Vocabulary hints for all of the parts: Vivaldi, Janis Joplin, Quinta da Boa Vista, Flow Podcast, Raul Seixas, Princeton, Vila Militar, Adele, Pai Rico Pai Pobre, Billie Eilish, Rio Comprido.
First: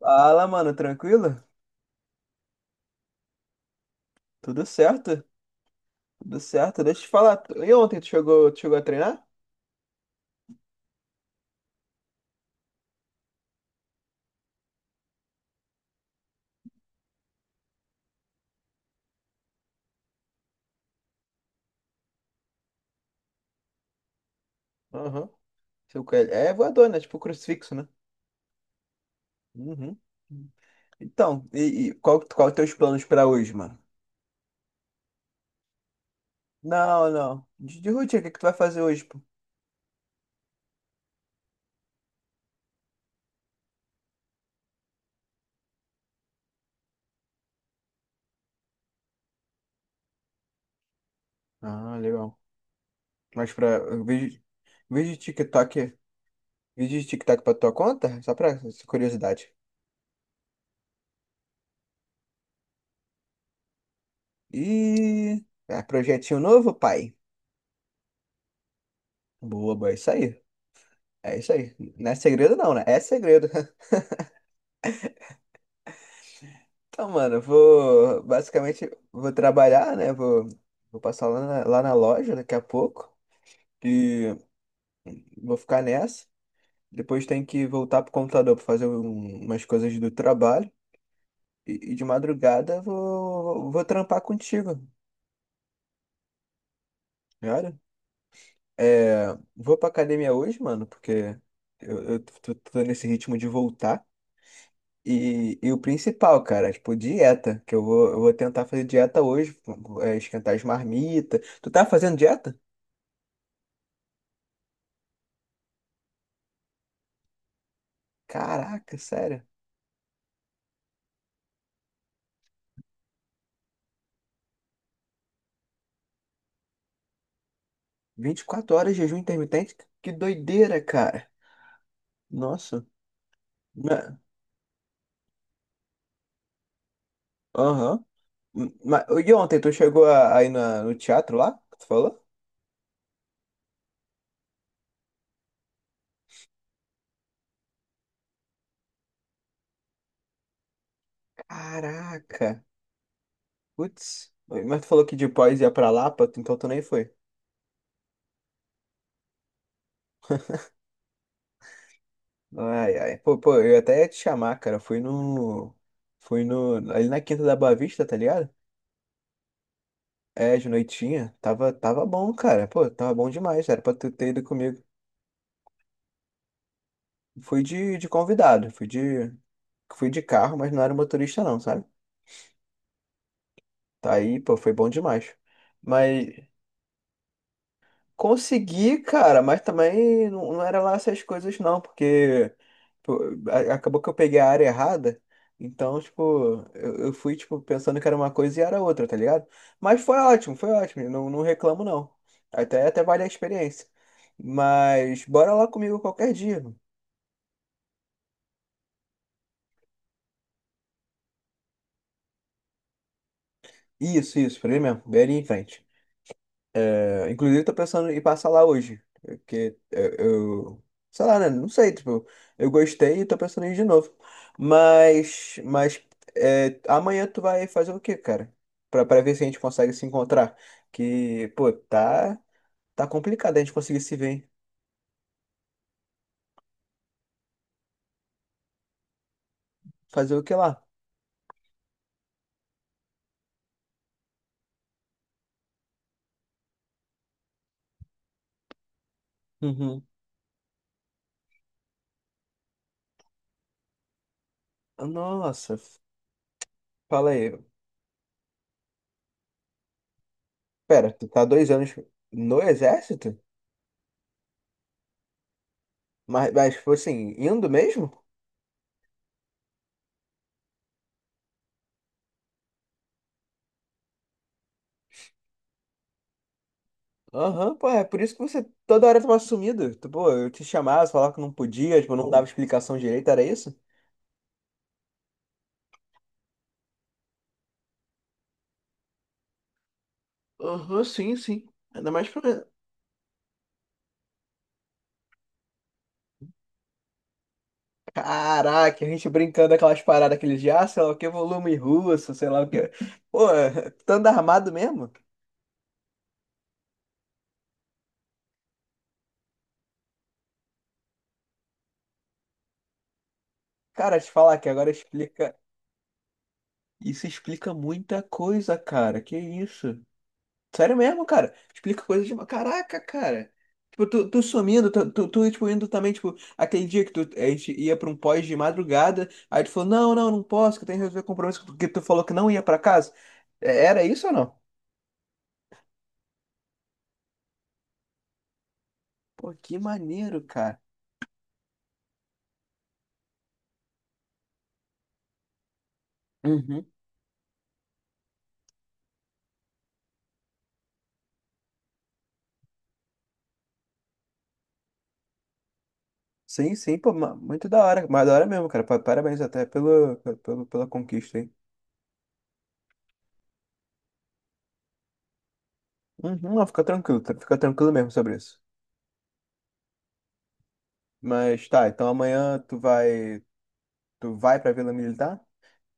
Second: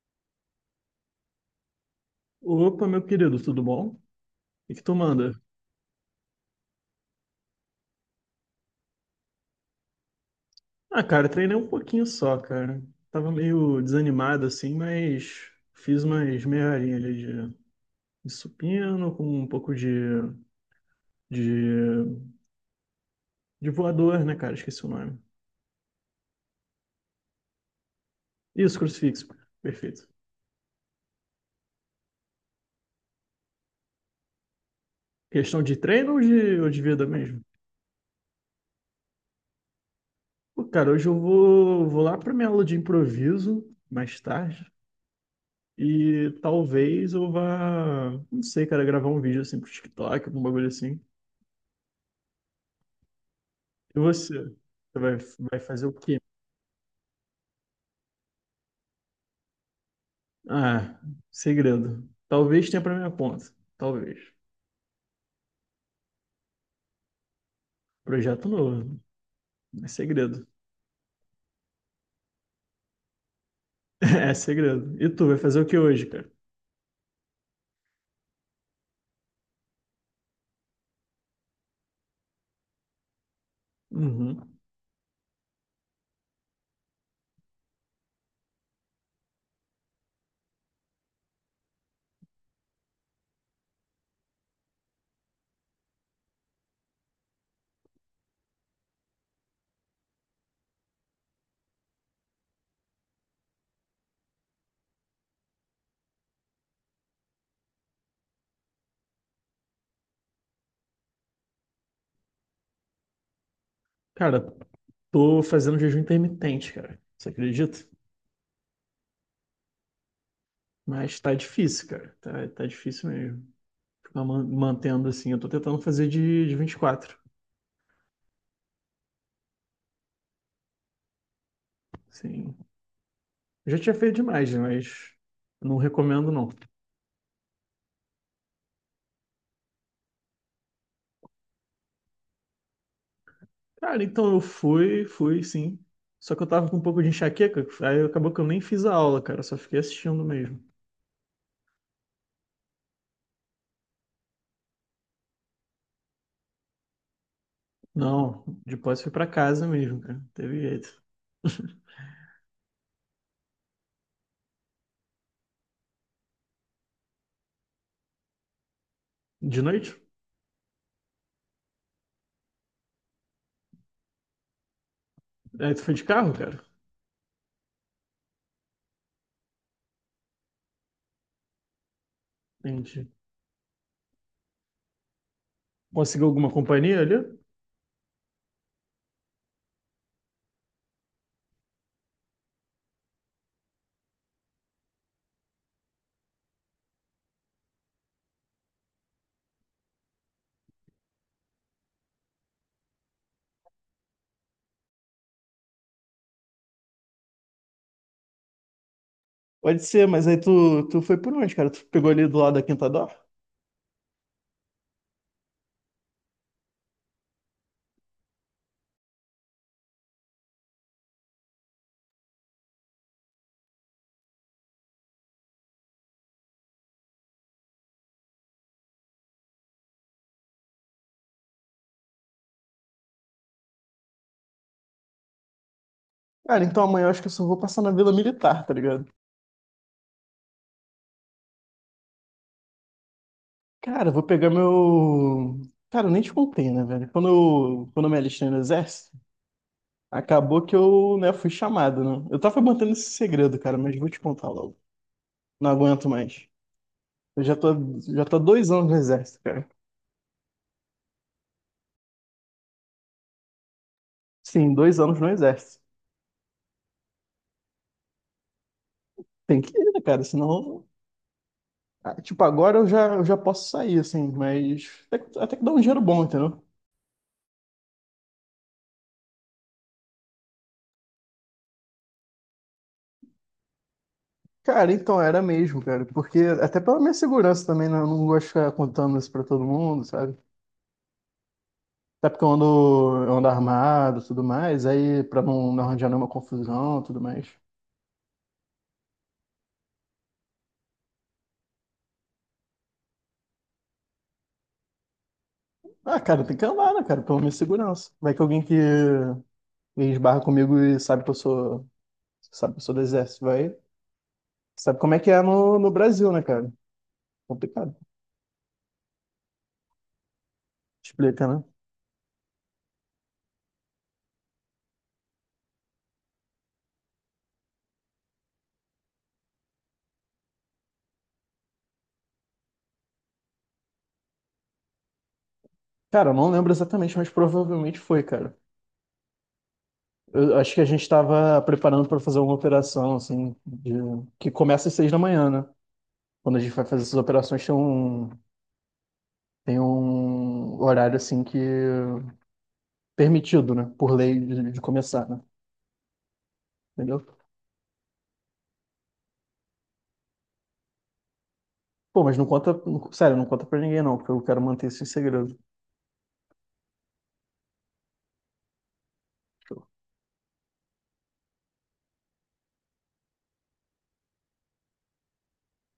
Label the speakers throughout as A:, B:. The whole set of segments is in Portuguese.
A: Fala, mano, tranquilo?
B: Opa, meu querido, tudo bom?
A: Tudo
B: O que tu
A: certo?
B: manda?
A: Tudo certo. Deixa eu te falar. E ontem tu chegou a treinar?
B: Ah, cara, treinei um pouquinho só, cara. Tava meio desanimado assim, mas fiz umas meia horinha ali de supino com um pouco de, de voador, né, cara? Esqueci o nome.
A: Aham. Seu coelho. É voador, né? Tipo crucifixo, né?
B: Isso, crucifixo.
A: Uhum.
B: Perfeito.
A: Então, e qual é os teus planos pra hoje, mano?
B: Questão de treino ou de vida
A: Não,
B: mesmo?
A: não. De rotina, o que que tu vai fazer hoje, pô?
B: Pô, cara, hoje vou lá pra minha aula de improviso mais tarde. E talvez eu vá, não sei, cara, gravar um vídeo assim pro TikTok, algum bagulho assim.
A: Ah, legal. Mas pra
B: E você?
A: vídeo,
B: Você
A: vídeo
B: vai,
A: de
B: vai fazer o
A: TikTok,
B: quê?
A: vídeo de TikTok pra tua conta? Só pra curiosidade.
B: Ah, segredo. Talvez tenha pra minha conta. Talvez.
A: E é, projetinho novo, pai.
B: Projeto novo.
A: Boa,
B: É
A: boa, é isso aí.
B: segredo.
A: É isso aí. Não é segredo não, né? É segredo.
B: É segredo. E tu vai fazer o que hoje, cara?
A: Então, mano, eu vou basicamente vou trabalhar, né? Vou passar lá na loja daqui a pouco e
B: Uhum.
A: vou ficar nessa. Depois tem que voltar pro computador pra fazer umas coisas do trabalho. E de madrugada vou trampar contigo, cara. É, vou pra academia hoje, mano, porque eu tô nesse ritmo de voltar. E o principal, cara, é, tipo, dieta, que eu vou tentar fazer dieta hoje, é, esquentar as marmitas. Tu tá fazendo dieta?
B: Cara, tô fazendo jejum intermitente, cara. Você acredita?
A: Caraca, sério.
B: Mas tá difícil, cara. Tá difícil mesmo. Ficar mantendo assim. Eu tô tentando fazer de 24.
A: 24 horas de jejum intermitente? Que doideira, cara.
B: Sim.
A: Nossa.
B: Eu já tinha
A: Ma-
B: feito demais, né? Mas não recomendo, não.
A: Aham. E ontem, tu chegou aí no teatro lá, que tu falou?
B: Cara, então fui sim. Só que eu tava com um pouco de enxaqueca, aí acabou que eu nem fiz a aula, cara, só fiquei assistindo mesmo.
A: Caraca. Putz, mas tu falou que de Pós ia pra Lapa, então tu nem foi.
B: Não, depois fui pra casa mesmo, cara, não teve jeito.
A: Ai, ai. Pô, pô, eu até ia te chamar, cara. Fui no ali na Quinta da Boa Vista, tá ligado?
B: De noite?
A: É, de noitinha. Tava bom, cara. Pô, tava bom demais. Era pra tu ter ido comigo.
B: Aí tu foi de carro, cara?
A: Fui de convidado. Fui de carro, mas não era motorista, não, sabe?
B: Entendi.
A: Tá aí, pô, foi bom demais.
B: Conseguiu
A: Mas
B: alguma companhia ali?
A: consegui, cara, mas também não, não era lá essas coisas não, porque pô, acabou que eu peguei a área errada. Então, tipo, eu fui, tipo, pensando que era uma coisa e era outra, tá ligado? Mas foi ótimo, não reclamo não. Até vale a experiência. Mas bora lá comigo qualquer dia. Mano.
B: Pode ser, mas aí tu foi por onde, cara? Tu pegou ali do lado da Quinta Dó?
A: Isso, por aí mesmo, bem ali em frente. É, inclusive, eu tô pensando em passar lá hoje. Porque é, eu. Sei lá, né? Não sei, tipo, eu gostei e tô pensando em ir de novo. Mas. Mas. É, amanhã tu vai fazer o quê, cara? Pra ver se a gente consegue se encontrar. Que, pô, tá. Tá complicado a gente conseguir se ver, hein?
B: Cara, então amanhã eu acho que eu só vou passar na Vila Militar, tá ligado?
A: Fazer o que lá?
B: Cara, eu vou pegar meu. Cara, eu nem te contei, né, velho? Quando eu me alistei no exército,
A: Uhum.
B: acabou que eu, né, fui chamado, né? Eu tava mantendo esse segredo, cara, mas vou te contar logo. Não
A: Nossa,
B: aguento mais.
A: fala
B: Eu
A: aí.
B: já tô, já tô há 2 anos no exército, cara.
A: Pera, tu tá 2 anos no exército?
B: Sim, 2 anos no exército.
A: Mas, tipo assim, indo mesmo?
B: Tem que ir, né, cara? Senão. Tipo, agora eu já posso sair, assim, mas até que dá um dinheiro bom, entendeu?
A: Aham, pô, é por isso que você toda hora tava sumido. Pô, eu te chamava, você falava que não podia, tipo, eu não dava explicação direito, era isso?
B: Cara, então era mesmo, cara, porque até pela minha segurança também, né, eu não gosto de ficar contando isso pra todo mundo, sabe?
A: Aham, sim, sim. Ainda mais
B: Até porque
A: pra.
B: eu ando armado, tudo mais, aí pra não arranjar nenhuma confusão, tudo mais.
A: Caraca, a gente brincando aquelas paradas, aqueles de, ah, sei lá o que, volume russo, sei lá o que. Pô, tu anda armado mesmo?
B: Ah, cara, tem que andar, né, cara, pela minha segurança. Vai que alguém que esbarra comigo e sabe que eu sou do exército, vai.
A: Cara, te falar que agora
B: Sabe como é que é
A: explica.
B: no Brasil, né, cara?
A: Isso explica
B: Complicado.
A: muita coisa, cara. Que isso? Sério mesmo,
B: Explica,
A: cara?
B: né?
A: Explica coisas de. Caraca, cara. Tipo, tu sumindo, tu, tipo, indo também, tipo, aquele dia que tu, a gente ia pra um pós de madrugada, aí tu falou, não, não, não posso, que eu tenho que resolver compromisso, porque tu falou que não ia pra casa. É, era isso ou não?
B: Cara, eu não lembro exatamente, mas provavelmente foi, cara.
A: Pô, que maneiro,
B: Eu acho
A: cara.
B: que a gente estava preparando para fazer uma operação, assim, de- que começa às 6 da manhã, né? Quando a gente vai
A: Uhum.
B: fazer essas operações, tem um horário, assim, que permitido, né? Por lei de começar, né?
A: Sim, sim, pô,
B: Entendeu?
A: muito da hora, mais da hora mesmo, cara. Parabéns até pela conquista, hein?
B: Pô, mas não conta, sério, não conta pra ninguém, não, porque eu quero manter isso em segredo.
A: Uhum, não, fica tranquilo, fica tranquilo mesmo sobre isso. Mas tá, então amanhã tu vai pra Vila Militar?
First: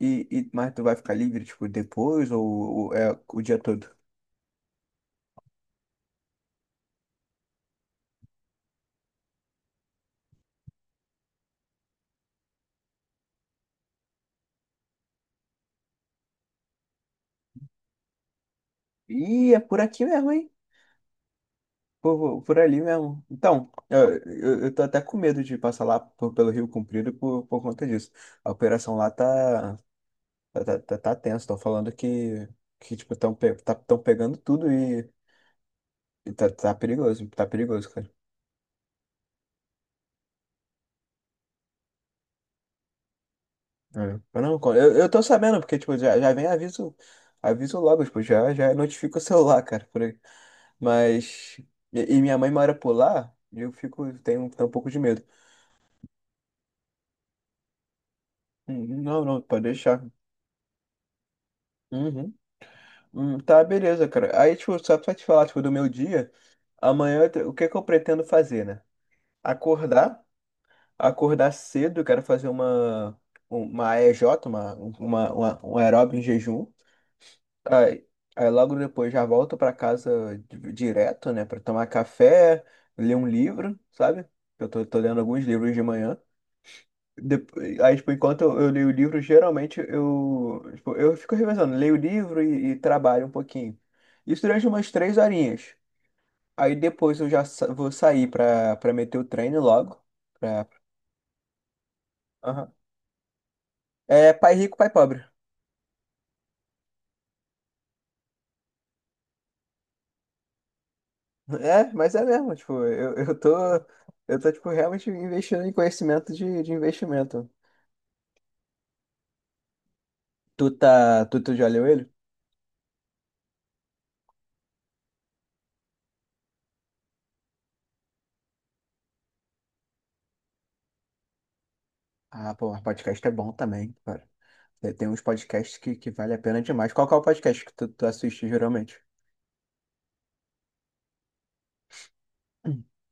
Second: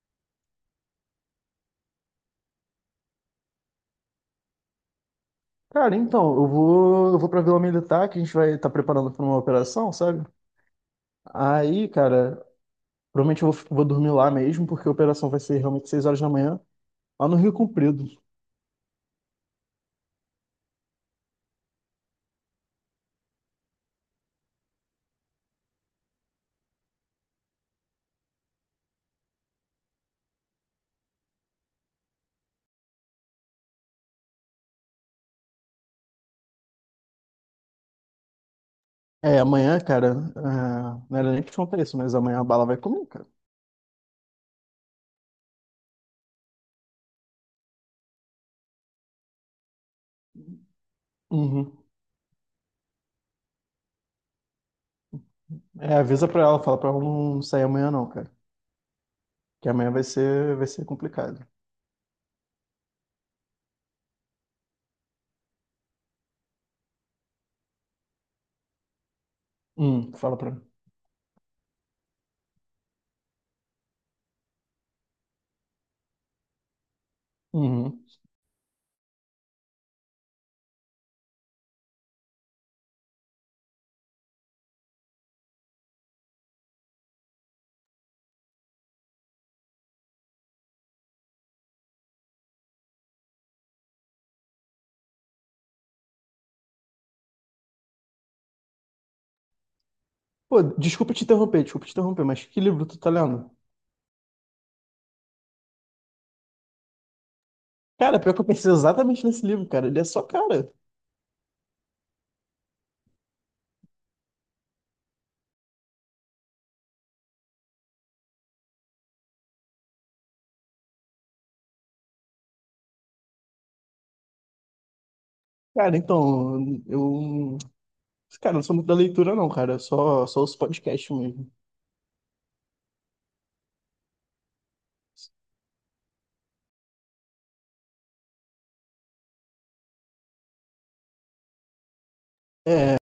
A: Mas tu vai ficar livre, tipo, depois ou é o dia todo?
B: Cara, então, eu vou pra Vila Militar, que a gente vai estar preparando para uma operação, sabe? Aí, cara, provavelmente vou dormir lá mesmo, porque a operação vai ser realmente 6 horas da manhã, lá no Rio Comprido.
A: Ih, é por aqui mesmo, hein? Por ali mesmo. Então, eu tô até com medo de passar lá pelo Rio Comprido por conta disso. A operação lá tá tenso. Estão falando que tipo, estão pe tá, tão pegando tudo e tá perigoso. Tá perigoso, cara.
B: É, amanhã, cara, não era nem pra te contar isso, mas amanhã a bala vai comer, cara.
A: É. Mas não, eu tô sabendo, porque, tipo, já vem aviso, logo, tipo, já notifica o celular, cara, por aí. Mas,
B: Uhum.
A: e minha mãe mora por lá, e tenho um pouco de medo.
B: É, avisa pra ela, fala pra ela não sair amanhã não, cara.
A: Não, não, pode
B: Que amanhã
A: deixar.
B: vai ser complicado.
A: Uhum. Tá, beleza, cara. Aí, tipo, só pra te falar, tipo, do meu dia, amanhã, o que que eu pretendo fazer, né? Acordar,
B: Fala pra ela.
A: acordar cedo, eu quero fazer uma AEJ, um aeróbio em jejum.
B: Uhum.
A: Aí, aí, logo depois já volto pra casa direto, né, pra tomar café, ler um livro, sabe? Eu tô lendo alguns livros de manhã. Depois, aí, tipo, enquanto eu leio o livro, geralmente eu, tipo, eu fico revezando, leio o livro e trabalho um pouquinho. Isso durante umas 3 horinhas. Aí depois eu já vou sair pra meter o treino logo.
B: Pô,
A: Pra...
B: desculpa te interromper, mas que
A: Aham.
B: livro tu tá lendo?
A: É pai rico, pai pobre.
B: Cara, pior que eu pensei exatamente nesse livro, cara. Ele é só cara.
A: É, mas é mesmo, tipo, eu tô, tipo, realmente investindo em conhecimento de investimento. Tu já leu ele?
B: Cara, então, eu... Cara, não sou muito da leitura não, cara. Eu só os podcasts mesmo.
A: Ah, pô, mas podcast é bom também, cara. Tem uns podcasts que vale a pena demais. Qual que é o podcast que tu assiste geralmente?
B: É,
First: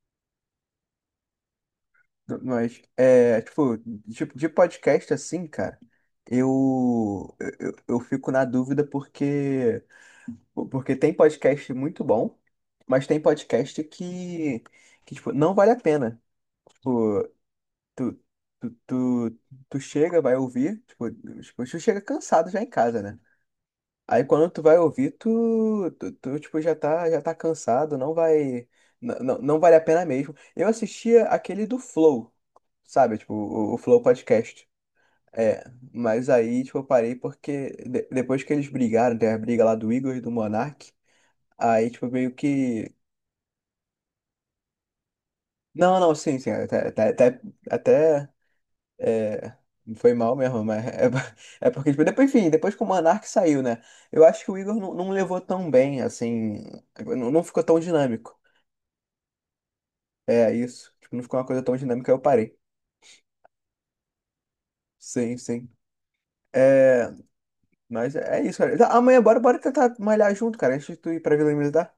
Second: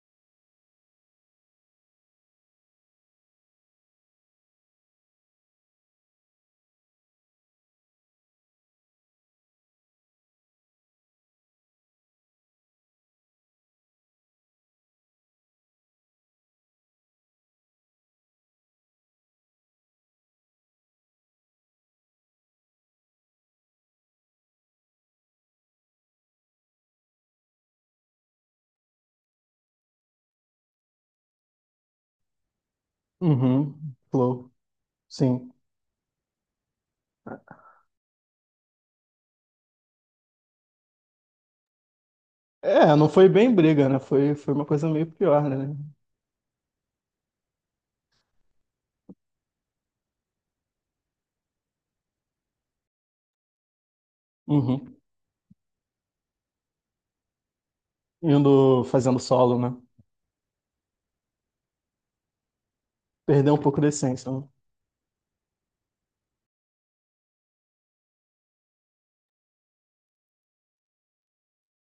A: Hum. Mas, é, tipo, de podcast assim, cara, eu, eu fico na dúvida porque tem podcast muito bom, mas tem podcast que tipo, não vale a pena. Tipo, Tu, tu, tu, tu chega, vai ouvir, tipo, tu chega cansado já em casa, né? Aí quando tu vai ouvir, tu, tipo, já tá cansado, não vale a pena mesmo. Eu assistia aquele do Flow, sabe? Tipo, o,
B: uhum,
A: o Flow
B: flow,
A: Podcast.
B: sim.
A: É, mas aí, tipo, eu parei porque depois que eles brigaram, teve a briga lá do Igor e do Monark, aí, tipo, meio que...
B: É, não foi bem briga, né? Foi uma coisa meio pior, né?
A: Não, não, sim, sim, até é, foi mal mesmo, mas é, é porque, tipo, depois, enfim, depois que o Monark saiu, né? Eu acho que o Igor não,
B: Uhum.
A: não levou tão bem, assim, não ficou tão dinâmico.
B: Indo fazendo solo, né?
A: É isso, tipo, não ficou uma coisa tão dinâmica, eu parei.
B: Perder um pouco da essência, né?
A: Sim, sim. É, mas é isso, cara. Tá, amanhã, bora, bora tentar malhar junto, cara, antes de tu ir pra Vila Militar.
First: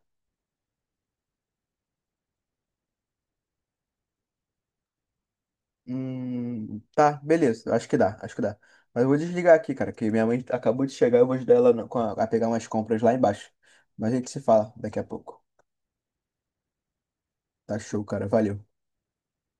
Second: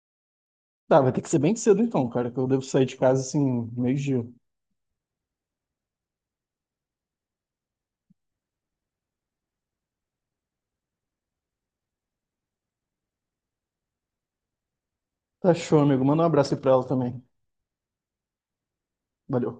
B: Tá, vai ter que ser bem cedo então, cara, que eu devo sair de casa assim, meio-dia.
A: Tá, beleza, acho que dá, acho que dá. Mas eu vou desligar aqui, cara, que minha mãe acabou de chegar, eu vou ajudar ela com a pegar umas compras lá embaixo. Mas a gente se fala daqui a pouco.
B: Tá show, amigo. Manda um abraço aí pra ela também.
A: Tá show, cara, valeu.
B: Valeu.